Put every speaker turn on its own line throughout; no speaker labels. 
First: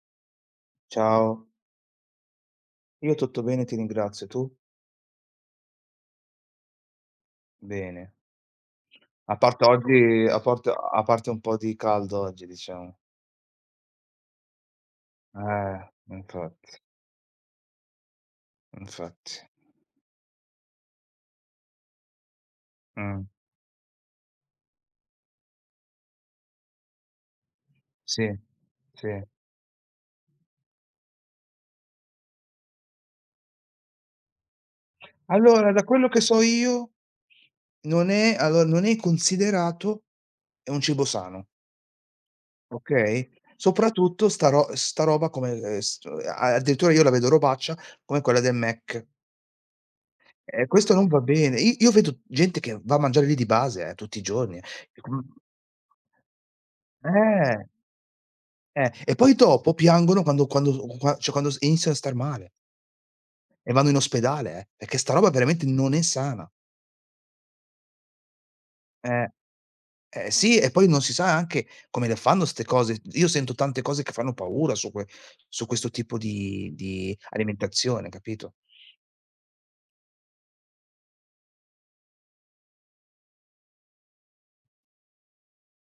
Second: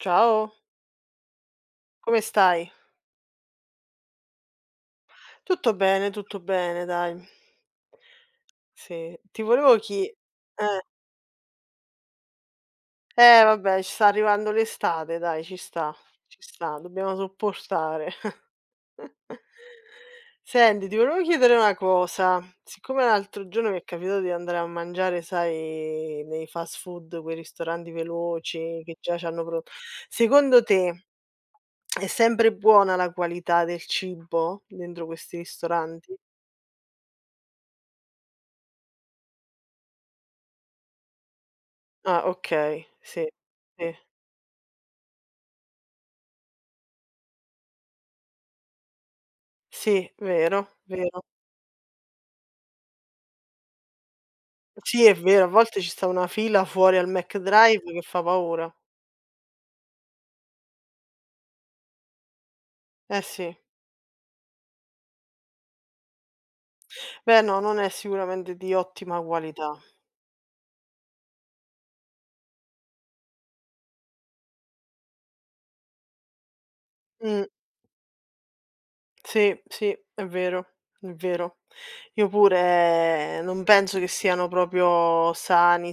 Ciao,
Ciao,
come stai?
io tutto bene, ti ringrazio. Tu?
Tutto bene, dai.
Bene.
Sì,
A
ti
parte
volevo chi
oggi a parte a parte un po' di caldo oggi, diciamo.
vabbè, ci sta arrivando l'estate, dai, ci sta,
Infatti,
dobbiamo sopportare.
infatti.
Senti, ti volevo chiedere una cosa. Siccome
Mh,
l'altro giorno mi è capitato di andare a mangiare, sai, nei fast food, quei ristoranti
sì,
veloci che già
sì.
c'hanno pronto, secondo te è sempre buona la qualità del cibo dentro questi
Allora, da quello
ristoranti?
che so io, non è considerato un cibo sano,
Ah, okay, sì,
okay,
sì,
soprattutto sta roba, come, s a addirittura io la vedo robaccia, come quella del Mac.
sì,
E
vero,
questo non va
vero.
bene. I io vedo gente che va a mangiare lì di base, tutti i giorni.
Sì, è vero, a volte ci sta una fila fuori al
Eh,
McDrive che fa paura.
e poi dopo piangono quando quando qua cioè quando s iniziano a star male
Eh sì.
e vanno in ospedale, perché sta roba veramente non è sana.
Beh no, non è sicuramente di ottima
Eh,
qualità.
eh sì, e poi non si sa anche come le fanno 'ste cose. Io sento tante cose che fanno paura su questo tipo di
Mh,
alimentazione, capito?
sì, sì, è vero, è vero. Io pure non penso che siano proprio sani,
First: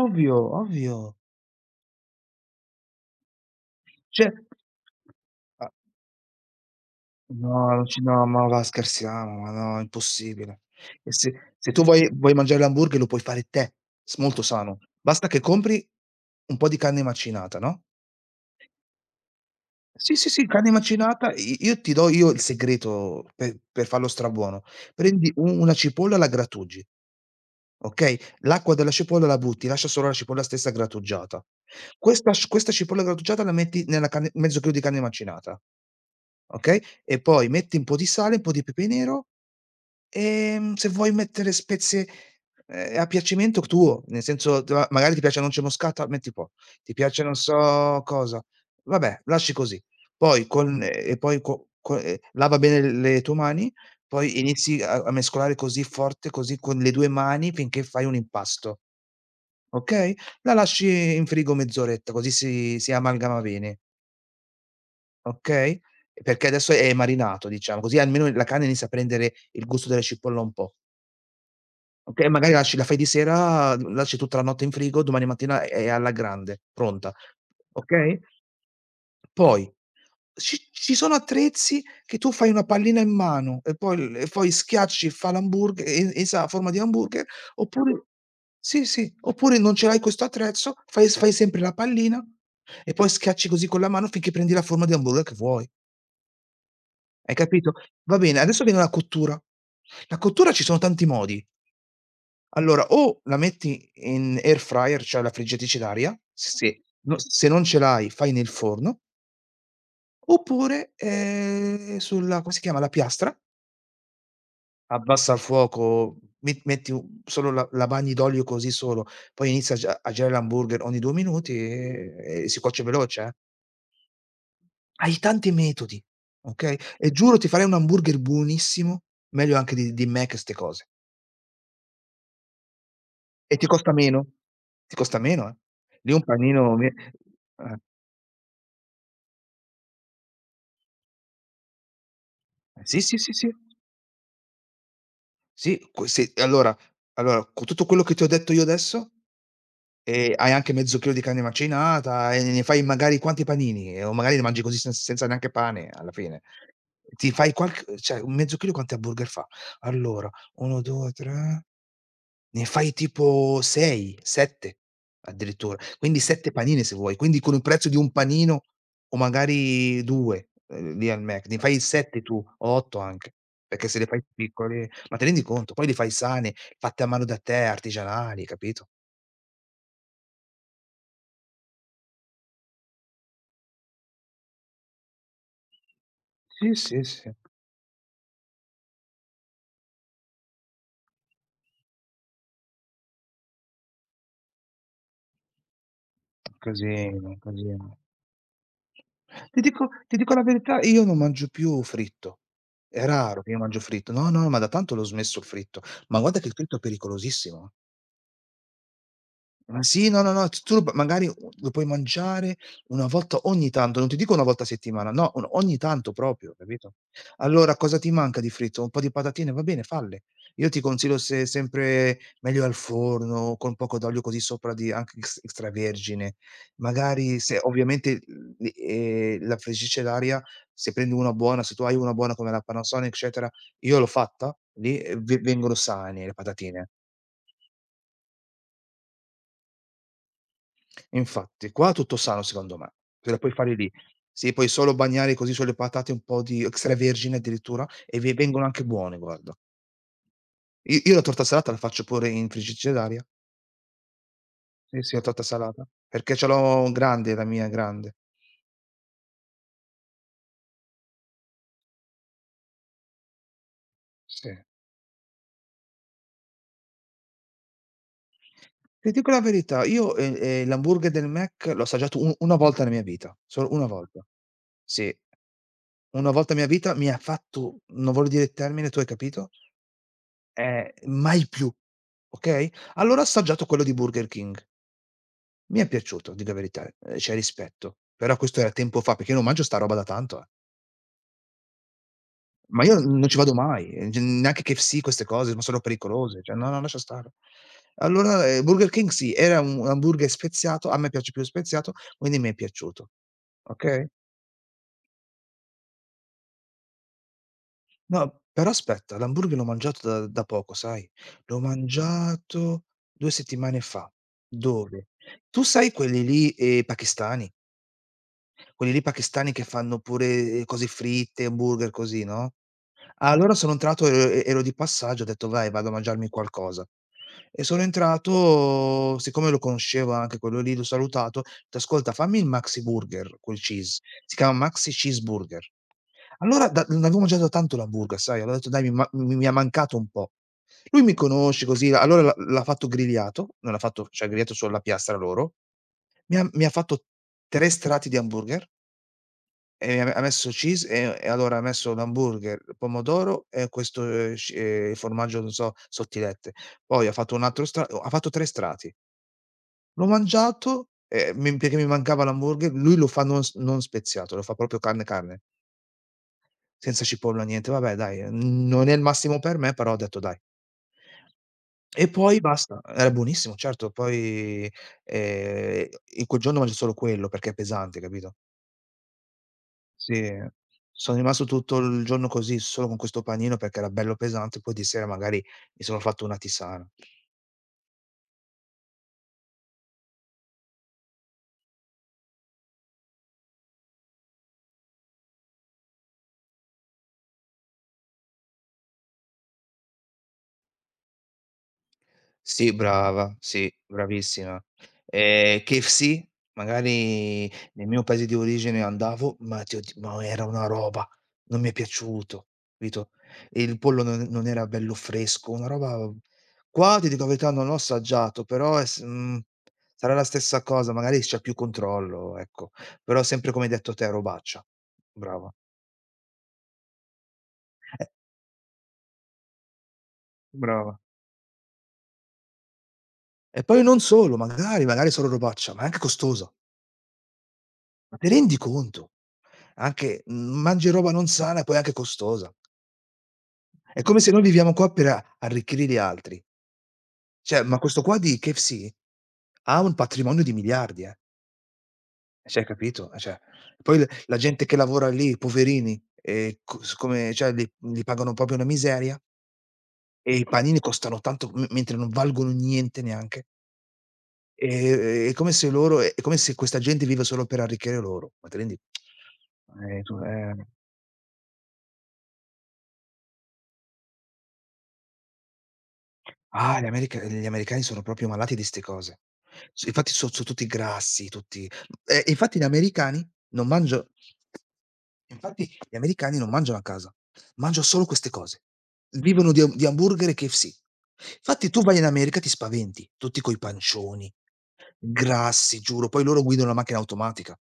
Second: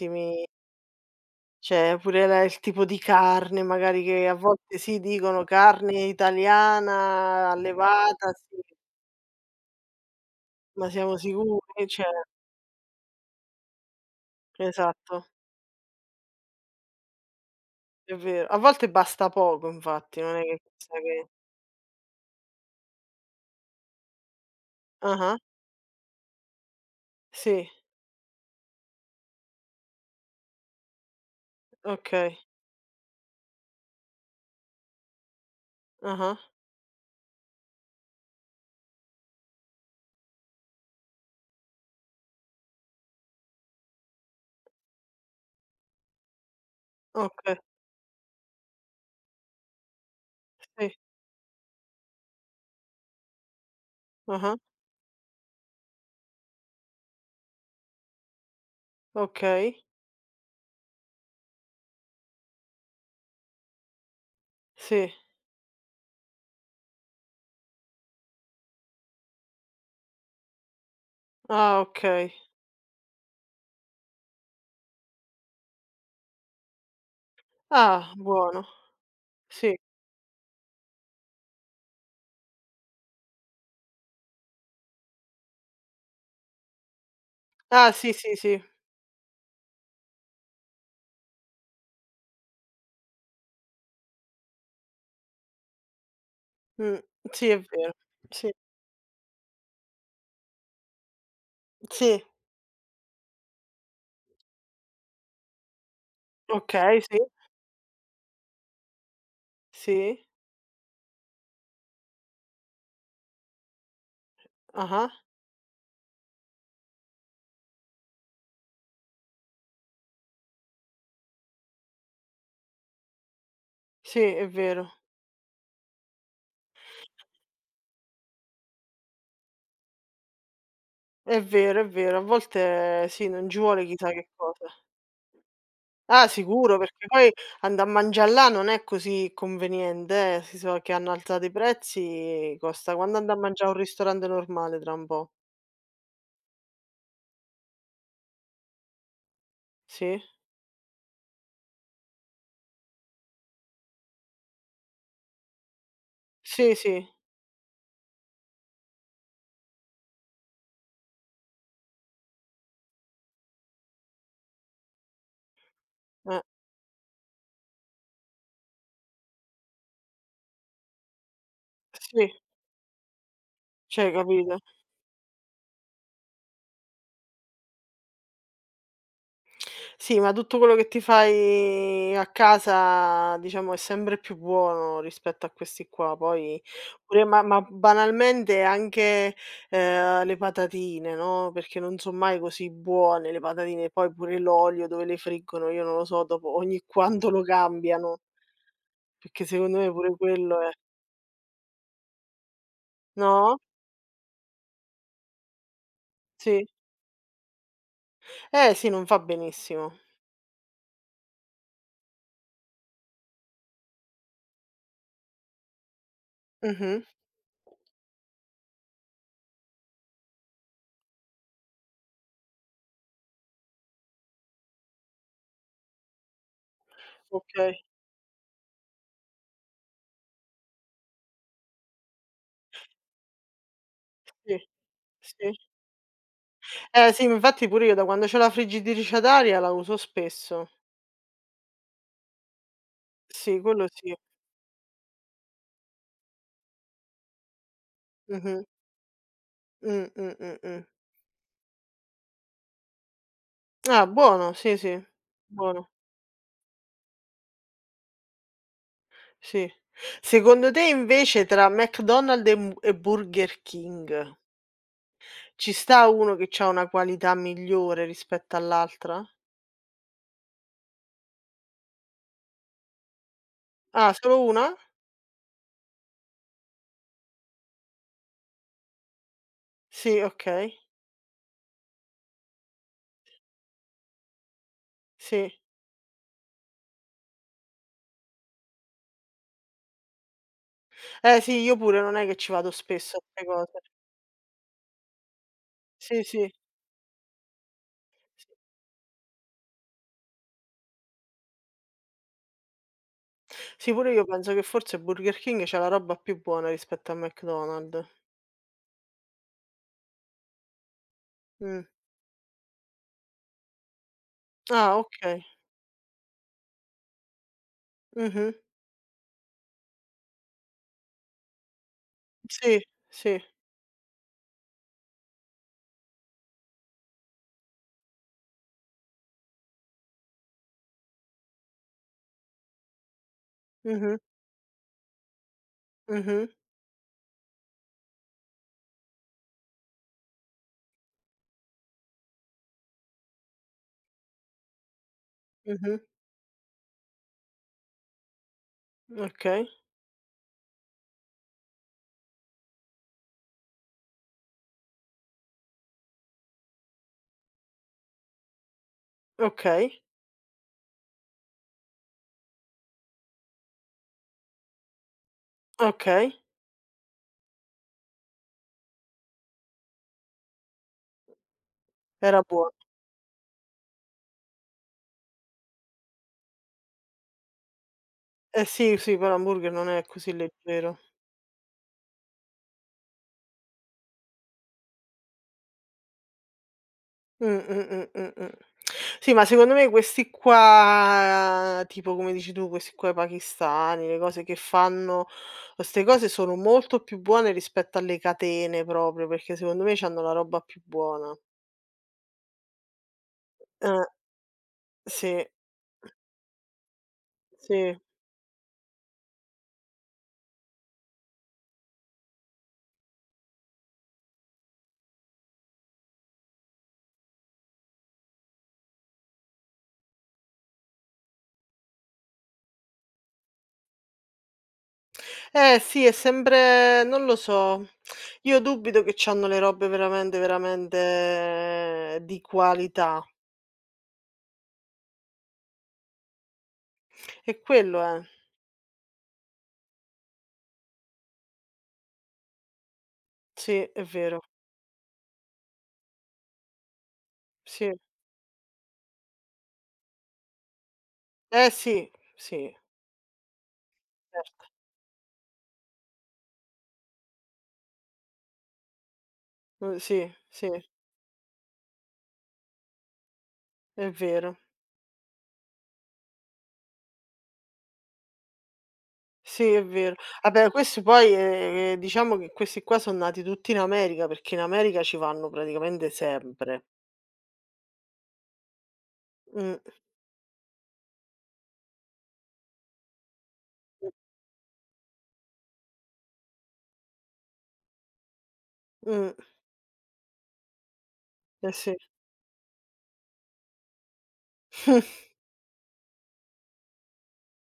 Ovvio, ovvio.
Cioè pure la il tipo di carne magari che
Cioè
a volte sì, dicono carne italiana
no, non ci no,
allevata,
ma va,
sì,
scherziamo, ma no, impossibile.
ma
E
siamo
se
sicuri?
se tu
Cioè
vuoi mangiare l'hamburger lo puoi fare te, s molto sano.
Esatto,
Basta che compri un po' di carne macinata, no,
è vero. A volte basta poco
sì,
infatti,
sì,
non è
sì,
che
carne
chissà che
macinata, i io ti do io il segreto per farlo strabuono. Prendi
ah-ah,
u una cipolla, la grattugi,
sì,
okay, l'acqua della cipolla la butti, lascia solo la cipolla stessa grattugiata. Questa
okay,
sc questa cipolla grattugiata la metti nella carne, mezzo chilo di carne macinata,
ah-ah,
okay, e poi metti un po' di sale, un po' di pepe nero. Se vuoi mettere spezie, a piacimento tuo, nel senso, t ma magari ti piace la noce moscata, metti po', ti piace non
oka
so cosa, vabbè lasci così. Poi con
sì,
e poi co co lava bene le tue mani, poi
ah-ah,
inizi a mescolare così forte, così con le 2 mani finché fai un impasto,
okay,
okay, la lasci in frigo mezz'oretta, così si amalgama bene,
sì,
okay, perché adesso è marinato, diciamo, così almeno la carne inizia a prendere il gusto della cipolla un po'.
ah
Okay,
okay.
magari lasci, la fai di sera, lasci tutta la notte in frigo, domani mattina è alla grande, pronta,
Ah,
okay?
buono,
Poi
sì.
ci sono attrezzi che tu fai una pallina in mano e poi schiacci, fa l'hamburg e sa a forma di hamburger,
Ah,
oppure
sì, sì, sì,
sì, sì, oppure non ce l'hai questo attrezzo, fai sempre la pallina e poi schiacci così con la mano finché prendi la forma di hamburger che vuoi.
mh,
Hai
sì è
capito?
vero.
Va bene,
Sì,
adesso viene la cottura. La cottura ci sono tanti modi.
sì,
Allora, o la metti in air fryer, cioè alla friggitrice d'aria. Mh-mh. Se
okay,
no,
sì,
se non ce l'hai, fai nel forno,
sì,
oppure, sulla, come si chiama, la piastra,
ah-ah,
abbassa il fuoco, metti u solo, la bagni d'olio così solo, poi inizia a girare l'hamburger ogni 2 minuti, e si cuoce veloce, eh.
sì è vero,
Hai tanti metodi, okay, e giuro, ti farei un hamburger buonissimo, meglio anche di Mac e 'ste cose.
è vero, è vero. A volte sì, non
E
ci vuole chissà che cosa.
ti costa meno, eh. Lì un
Ah
panino,
sicuro,
me,
perché poi
eh.
andà a mangià là non è così conveniente si so che hanno alzato i prezzi, costa
Sì,
quanto
sì, sì,
andà a
sì.
mangià a un ristorante normale tra un po'.
Sì, allora con tutto quello che ti ho detto io adesso,
Sì?
hai anche mezzo chilo di carne macinata e ne fai magari quanti panini, o magari ne mangi così sen senza neanche pane alla fine.
Sì, sì,
Ti fai qualc cioè un mezzo chilo quanti hamburger fa? Allora, 1, 2, 3, ne fai tipo 6, 7 addirittura. Quindi
eh,
7 panini se vuoi, quindi con il prezzo di un panino o magari 2, lì al Mac, ne fai 7
sì,
tu, o 8 anche, perché se le
cioè
fai
capito?
piccole, ma ti rendi conto? Poi le fai sane, fatte a mano da te, artigianali, capito?
Sì, ma tutto quello che ti fai a casa, diciamo, è sempre più buono rispetto a questi qua. Poi
Sì, sì,
pure
sì. Un
ma banalmente anche, le patatine, no, perché non son mai così buone le patatine, poi pure l'olio dove le friggono, io non lo so, dopo ogni
casino,
quanto
un
lo
casino.
cambiano, perché
Ti
secondo
dico
me pure
ti dico la
quello è
verità, io non mangio più fritto. È raro che io
no?
mangio fritto. No, no, ma da tanto l'ho smesso il fritto. Ma guarda che il
Sì.
fritto è pericolosissimo, eh.
Eh sì, non fa
Ma
benissimo.
sì, no, no, no, magari lo puoi mangiare una volta ogni tanto, non ti dico una volta a settimana, no, o ogni tanto proprio, capito?
Mh-mh.
Allora, cosa ti manca di fritto? Un po' di patatine? Va bene, falle. Io ti consiglio, se sempre meglio al forno, con poco d'olio così sopra, di anche ex extravergine. Magari se,
Okay,
ovviamente, l la friggicellaria, se tu hai una buona come la Panasonic, eccetera, io l'ho fatta
sì,
lì, ve
sì.
vengono sane le patatine.
Eh sì, infatti pure io da quando c'ho la friggitrice ad aria la uso spesso.
Infatti, qua tutto sano, secondo me. Te la puoi
Sì,
fare
quello
lì.
sì.
Sì, puoi solo bagnare così sulle patate un po' di extravergine addirittura e ve
Mh-mh.
vengono anche buone, guarda.
Mh, mh, mh, mh.
I io la torta salata la faccio pure in friggigeraia.
Ah, buono, sì, sì,
Sì, sì, la torta salata,
buono,
perché ce l'ho grande, la mia è grande.
sì. Secondo te invece tra McDonald's e Burger King,
Sì.
ci sta uno che c'ha una qualità migliore rispetto
Ti
all'altra?
dico la verità, io, l'hamburger del Mac l'ho assaggiato u una volta nella mia vita, solo una
Ah,
volta.
solo una?
Sì. Una volta nella mia vita mi ha fatto, non voglio dire il termine, tu hai capito?
Sì, okay,
Mai più, okay, allora ho assaggiato quello di Burger King.
sì.
Mi è piaciuto, di la verità, c'è rispetto, però questo era tempo fa, perché io non mangio sta roba da tanto, eh.
Eh sì, io pure non è che ci vado
Ma io
spesso a
non ci
'ste
vado
cose.
mai, g neanche KFC, queste cose, ma sono
Sì,
pericolose,
sì,
cioè no, no, lascia stare. Allora,
s
Burger King sì, era un hamburger speziato, a me piace più speziato, quindi mi è piaciuto,
Sì,
okay?
pure io penso che forse Burger King c'ha la roba più buona rispetto a McDonald's.
No, però aspetta, l'hamburger l'ho mangiato da poco, sai? L'ho
Mh.
mangiato 2 settimane fa.
Ah,
Dove?
okay.
Tu sai quelli lì, pakistani?
Mh-mh.
Quelli lì pakistani che fanno pure, cose fritte, hamburger così, no?
Sì, sì.
Allora sono entrato, e ero di passaggio, ho detto: "Vai, vado a mangiarmi qualcosa." E sono entrato, siccome lo conoscevo anche quello lì, l'ho salutato, ho detto: "Ascolta, fammi il maxi burger col cheese."
Mh-mh,
Si chiama maxi cheeseburger.
mh-mh,
Allora, da non avevo mangiato da tanto l'hamburger, sai, allora ho detto: "Dai, mi ma mi mi è mancato un po'." Lui mi conosce così, allora l'ha fatto grigliato, non l'ha fatto, cioè grigliato, solo la piastra loro,
mh-mh.
mi ha fatto 3 strati di hamburger
Okay,
e ha messo cheese e allora ha messo l'hamburger, pomodoro e questo, sci formaggio, non so, sottilette. Poi ha fatto un altro stra o ha fatto 3 strati.
okay,
L'ho mangiato, mi perché mi mancava l'hamburger, lui lo fa non speziato, lo fa proprio carne carne,
okay.
senza cipolla, niente. Vabbè dai, n non è il massimo per me, però ho detto: "Dai". E poi
Era buono.
basta. Era buonissimo, certo, poi, ehm, in quel giorno mangio solo quello perché è pesante, capito?
Eh sì, sì, però l'hamburger non è così
Sì,
leggero.
sono rimasto tutto il giorno così, solo con questo panino perché era bello pesante, poi di sera magari mi sono fatto una tisana.
Mh, mh, mh, mh, mh. Sì, ma secondo me questi qua, tipo come dici tu, questi qua pakistani, le cose che fanno, queste cose sono molto più buone rispetto alle catene proprio, perché secondo me c'hanno la roba più buona.
Sì, brava, sì,
Eh,
bravissima.
sì,
KFC magari nel
sì.
mio paese di origine andavo, ma ti ho di ma era una roba, non mi è piaciuto, capito? Il pollo non era bello fresco, una roba, qua ti dico la verità non l'ho assaggiato, però sarà la stessa cosa, magari c'è più controllo, ecco. Però sempre come hai detto te, robaccia. Brava.
Eh sì, è sempre non lo so,
Eh,
io dubito che c'hanno le robe veramente,
brava.
veramente di qualità.
E poi non solo, magari, magari solo robaccia, ma è anche costosa.
E quello
Ma
è.
te rendi conto? Anche, mangi roba non sana e poi anche costosa.
Sì,
È
è
come se
vero.
noi viviamo qua per a arricchire gli altri. Cioè, ma
Sì.
questo qua di KFC ha un patrimonio di miliardi, eh.
Eh sì, sì,
Cioè, capito? Cioè, poi l la gente
cer
che lavora lì, poverini, co siccome, cioè, li pagano proprio una miseria
Sì,
e i
sì,
panini costano tanto, m mentre non valgono niente neanche.
è vero.
E è come se questa gente vive solo per arricchire loro. Ma te rendi.
Sì, è vero.
Tu, eh.
Vabbè, questi poi, diciamo che questi qua son nati tutti in America, perché in America ci vanno praticamente
Ah,
sempre.
gli americani sono proprio malati di 'ste cose.
Mh,
S Infatti so tutti grassi, tutti, e infatti non mangio
mh,
infatti gli americani non mangiano a casa, mangiano solo queste cose.
mh,
Vivono di hamburger e KFC. Infatti
eh
tu
sì.
vai in America e ti spaventi, tutti coi pancioni, grassi, giuro, poi loro guidano la macchina automatica,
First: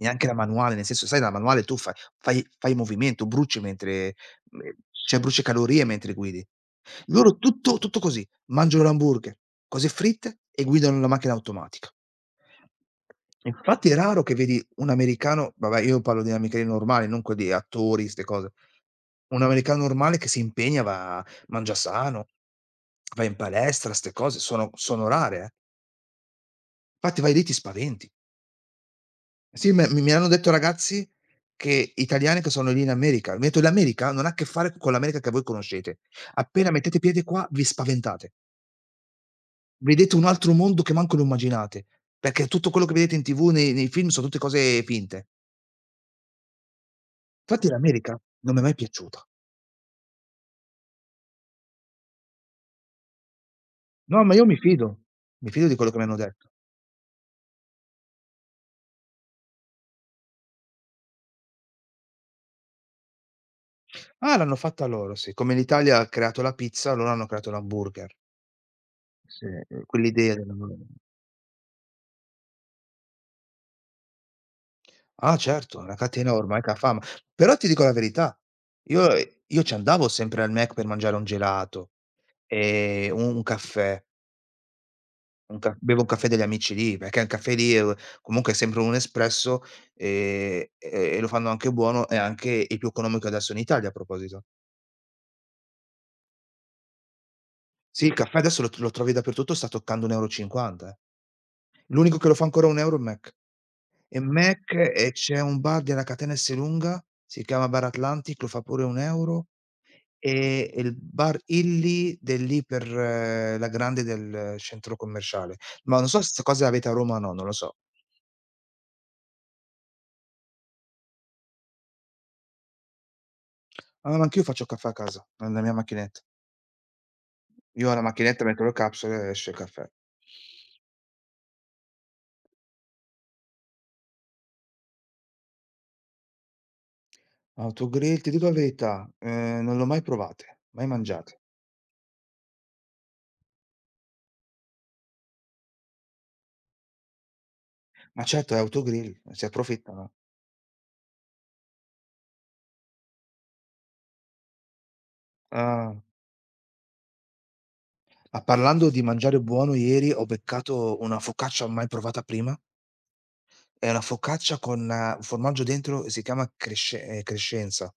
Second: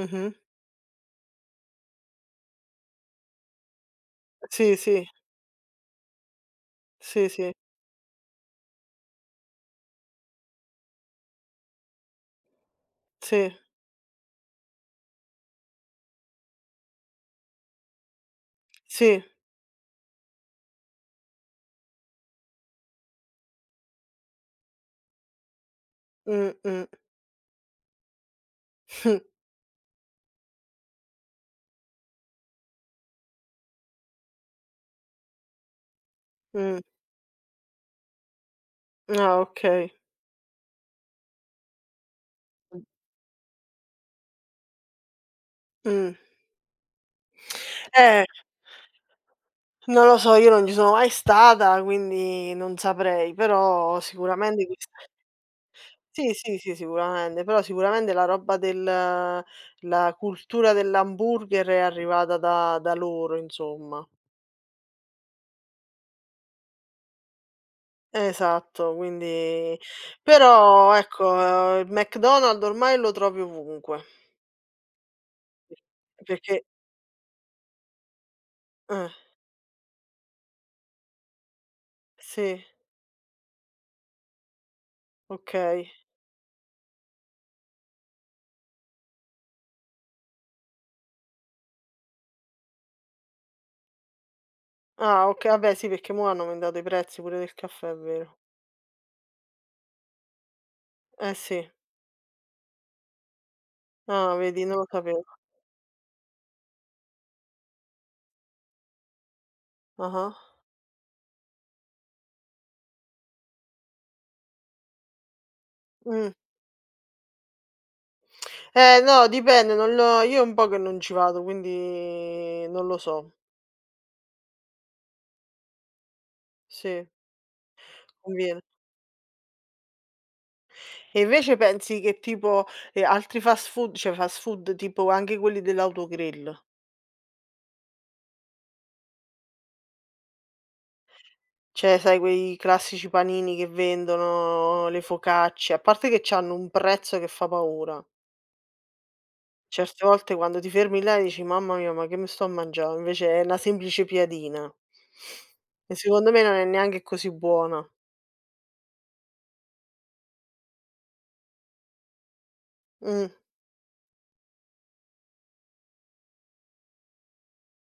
neanche la manuale, nel senso, sai, la manuale tu fai movimento, bruci, mentre, me
Sì, sì,
cioè, bruci calorie mentre guidi.
sì,
Loro
sì,
tutto tutto così. Mangiano l'hamburger, cose fritte e guidano la macchina automatica.
sì,
Infatti è raro che vedi un americano, vabbè io parlo di americani normali, non quelli attori, 'ste cose.
sì,
Un americano normale che si impegna, va, mangia sano, va in palestra, 'ste cose sono rare, eh.
mh, mh,
Infatti vai lì ti spaventi. Sì, me mi mi hanno detto ragazzi che italiani che sono lì in America, mi han detto: "L'America non ha a che fare con l'America che voi conoscete. Appena
mh.
mettete piede qua vi spaventate."
Ah, okay.
Vedete un altro mondo che manco lo immaginate, perché tutto quello che vedete in TV, nei film, son tutte cose finte.
Mh.
Infatti l'America
Eh,
non mi è mai piaciuta.
non lo so, io non ci sono mai stata, quindi non saprei, però
No, ma io
sicuramente quest
mi fido di quello che mi hanno
Sì,
detto.
sì, sì, sicuramente, però sicuramente la roba del la cultura dell'hamburger è arrivata da da loro, insomma.
Ah, l'hanno fatta loro, sì. Come l'Italia ha creato la pizza, loro hanno creato l'hamburger.
Esatto,
Sì,
quindi
quell'idea della
però ecco, il McDonald's ormai lo trovi ovunque,
ah certo, è una catena ormai
perché
che ha fama. Però ti dico la verità,
eh,
io ci andavo sempre al Mac per mangiare un gelato,
sì,
un caffè. Un ca
okay.
Bevo un caffè degli amici lì, perché il caffè lì è u comunque è sempre un espresso, e lo fanno anche buono e anche il più economico adesso in Italia a proposito.
Ah, oka vabbè sì, perché mo' hanno aumentato i prezzi pure del caffè, è
Sì, il caffè
vero.
adesso lo trovi dappertutto, sta toccando 1,50 €, eh.
Eh sì.
L'unico che lo fa ancora a 1 € è Mac. E
Ah, vedi,
Mac
non lo
e
sapevo.
c'è un bar della catena Esselunga, si chiama Bar Atlantic, lo fa pure 1 €
Ah-ah.
e il bar Illy dell'Iper la Grande del centro commerciale. Ma non so se
Mh.
'sta cosa avete a Roma o no, non lo so.
Eh no, dipende, non lo io è un po' che non ci vado, quindi non lo so.
Ah, ma anch'io faccio caffè a casa, nella mia macchinetta.
Sì.
Io ho la macchinetta,
Conviene.
metto le capsule e esce il caffè.
E invece pensi che tipo, altri fast food cioè fast food tipo anche quelli dell'autogrill,
Autogrill, ti dico la verità, non l'ho mai provate, mai mangiate.
cioè sai quei classici panini che vendono, le focacce, a parte che c'hanno un prezzo che fa paura.
Ma certo è autogrill, si
Certe
approfittano.
volte quando ti fermi là e dici: "Mamma mia, ma che mi sto a mangià?" Invece è 'na semplice piadina.
Ah,
E secondo me non è neanche così buona.
ma parlando di mangiare buono, ieri ho beccato una focaccia mai provata prima.
Mh.
È una focaccia con un formaggio dentro, si chiama cresce, crescenza,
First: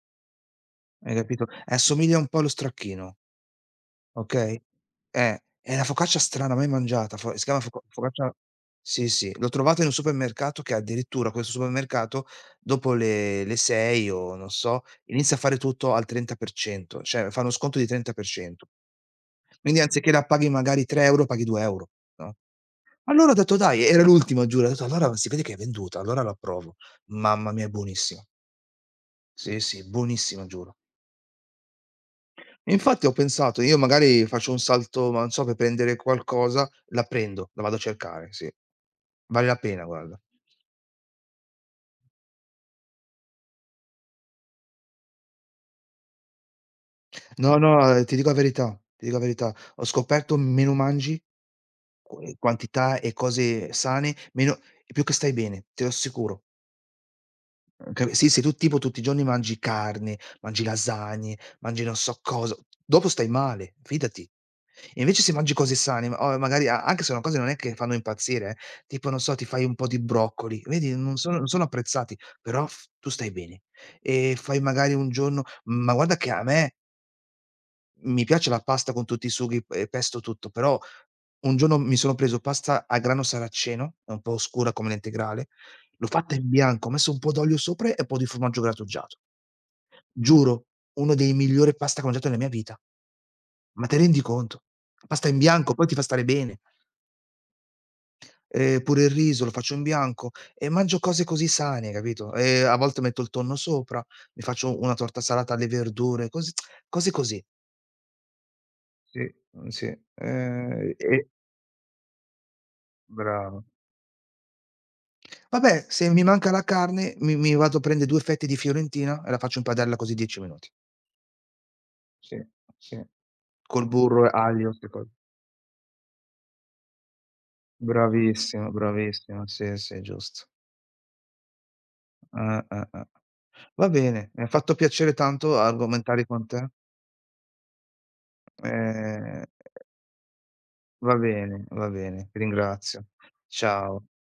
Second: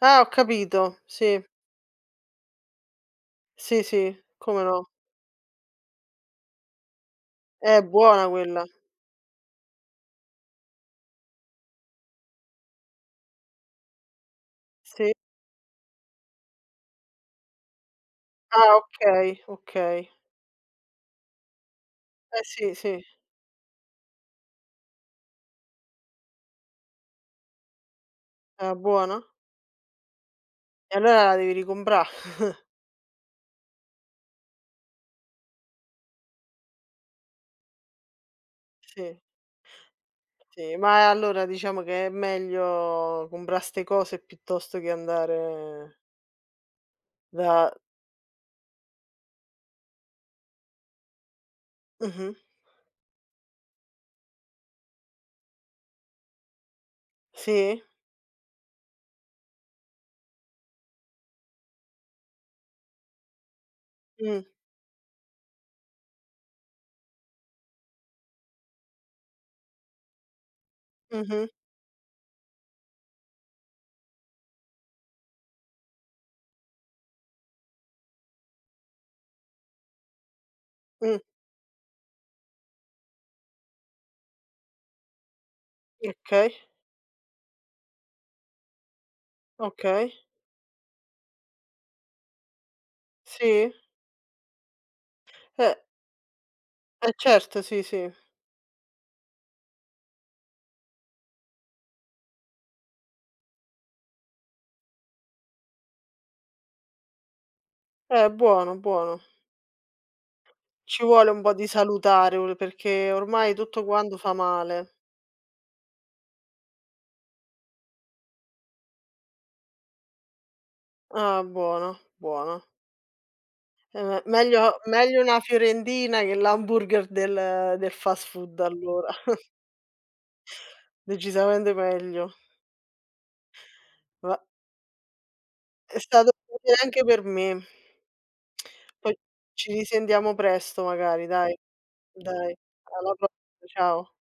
Ah, ho capito.
hai capito?
Sì.
E assomiglia un po' allo stracchino.
Sì, sì,
Okay.
come no.
È una focaccia strana, mai mangiata, fo si chiama
È buona
focaccia
quella.
sì, sì, l'ho trovata in un supermercato che addirittura questo supermercato dopo le 6 o non so,
Sì.
inizia a fare tutto al 30%, cioè fa uno sconto di 30%.
Ah, okay,
Quindi
okay.
anziché la paghi magari 3 €, paghi 2 €, no.
Eh sì, sì.
Allora ho detto: "Dai", era l'ultima giuro, ho detto: "Allora si vede che è venduta, allora la provo." Mamma mia, è buonissima.
Ah, buona?
Sì, sì, buonissima giuro.
E allora la devi ricomprà.
E infatti ho pensato, io magari faccio un salto, ma non so, per prendere qualcosa, la prendo, la vado a cercare, sì.
Sì,
Vale la pena guarda.
sì, ma allora diciamo che è meglio comprà 'ste cose piuttosto che andare
No,
da
no, ti dico la verità, ti dico la verità, ho scoperto meno mangi, qu
mh-mh,
quantità e cose sane, meno e più che stai bene, te lo assicuro.
sì,
Ca sì, se tu tipo tutti i giorni mangi carne, mangi lasagne, mangi non so cosa, dopo stai male, fidati.
mh,
Invece se mangi cose sane, ma o magari a anche se sono cose non è che fanno impazzire tipo non so, ti fai un po' di broccoli, vedi non sono non
mh-mh,
sono apprezzati, però f tu stai bene. E fai magari un giorno ma guarda che a me mi piace la pasta con tutti i sughi e pesto tutto, però
mh,
un giorno mi sono preso pasta a grano saraceno, è un po' oscura come l'integrale, l'ho fatta in
okay,
bianco, ho messo un po' d'olio sopra e un po' di formaggio grattugiato.
okay,
Giuro, uno dei migliori pasta che ho mangiato nella mia vita.
sì,
Ma te rendi conto? Pasta in bianco,
eh,
poi ti fa stare bene.
eh certo, sì, sì.
Pure il riso lo faccio in bianco e mangio cose così sane, capito? E a volte metto il tonno sopra, mi faccio una torta salata alle verdure, cose così.
Buono, buono.
Sì, sì,
Ci vuole un po' di salutare, perché ormai
brava.
tutto quanto fa male.
Vabbè, se mi manca la carne mi vado a prende 2 fette di fiorentina e la faccio in padella così 10 minuti.
Ah, buono,
Sì,
buono.
sì. Col burro e aglio,
Meglio
'ste cose.
meglio una fiorentina che l'hamburger del fast food
Bravissima,
allora,
bravissima, sì, sì, giusto.
decisamente meglio.
Eh. Va bene,
Va
mi ha fatto piacere tanto
è
argomentare
stato
con
un
te.
piacere anche per me. Poi
Ehm,
ci risentiamo presto magari dai,
va bene, ti
dai.
ringrazio.
Alla prossima,
Ciao.
ciao.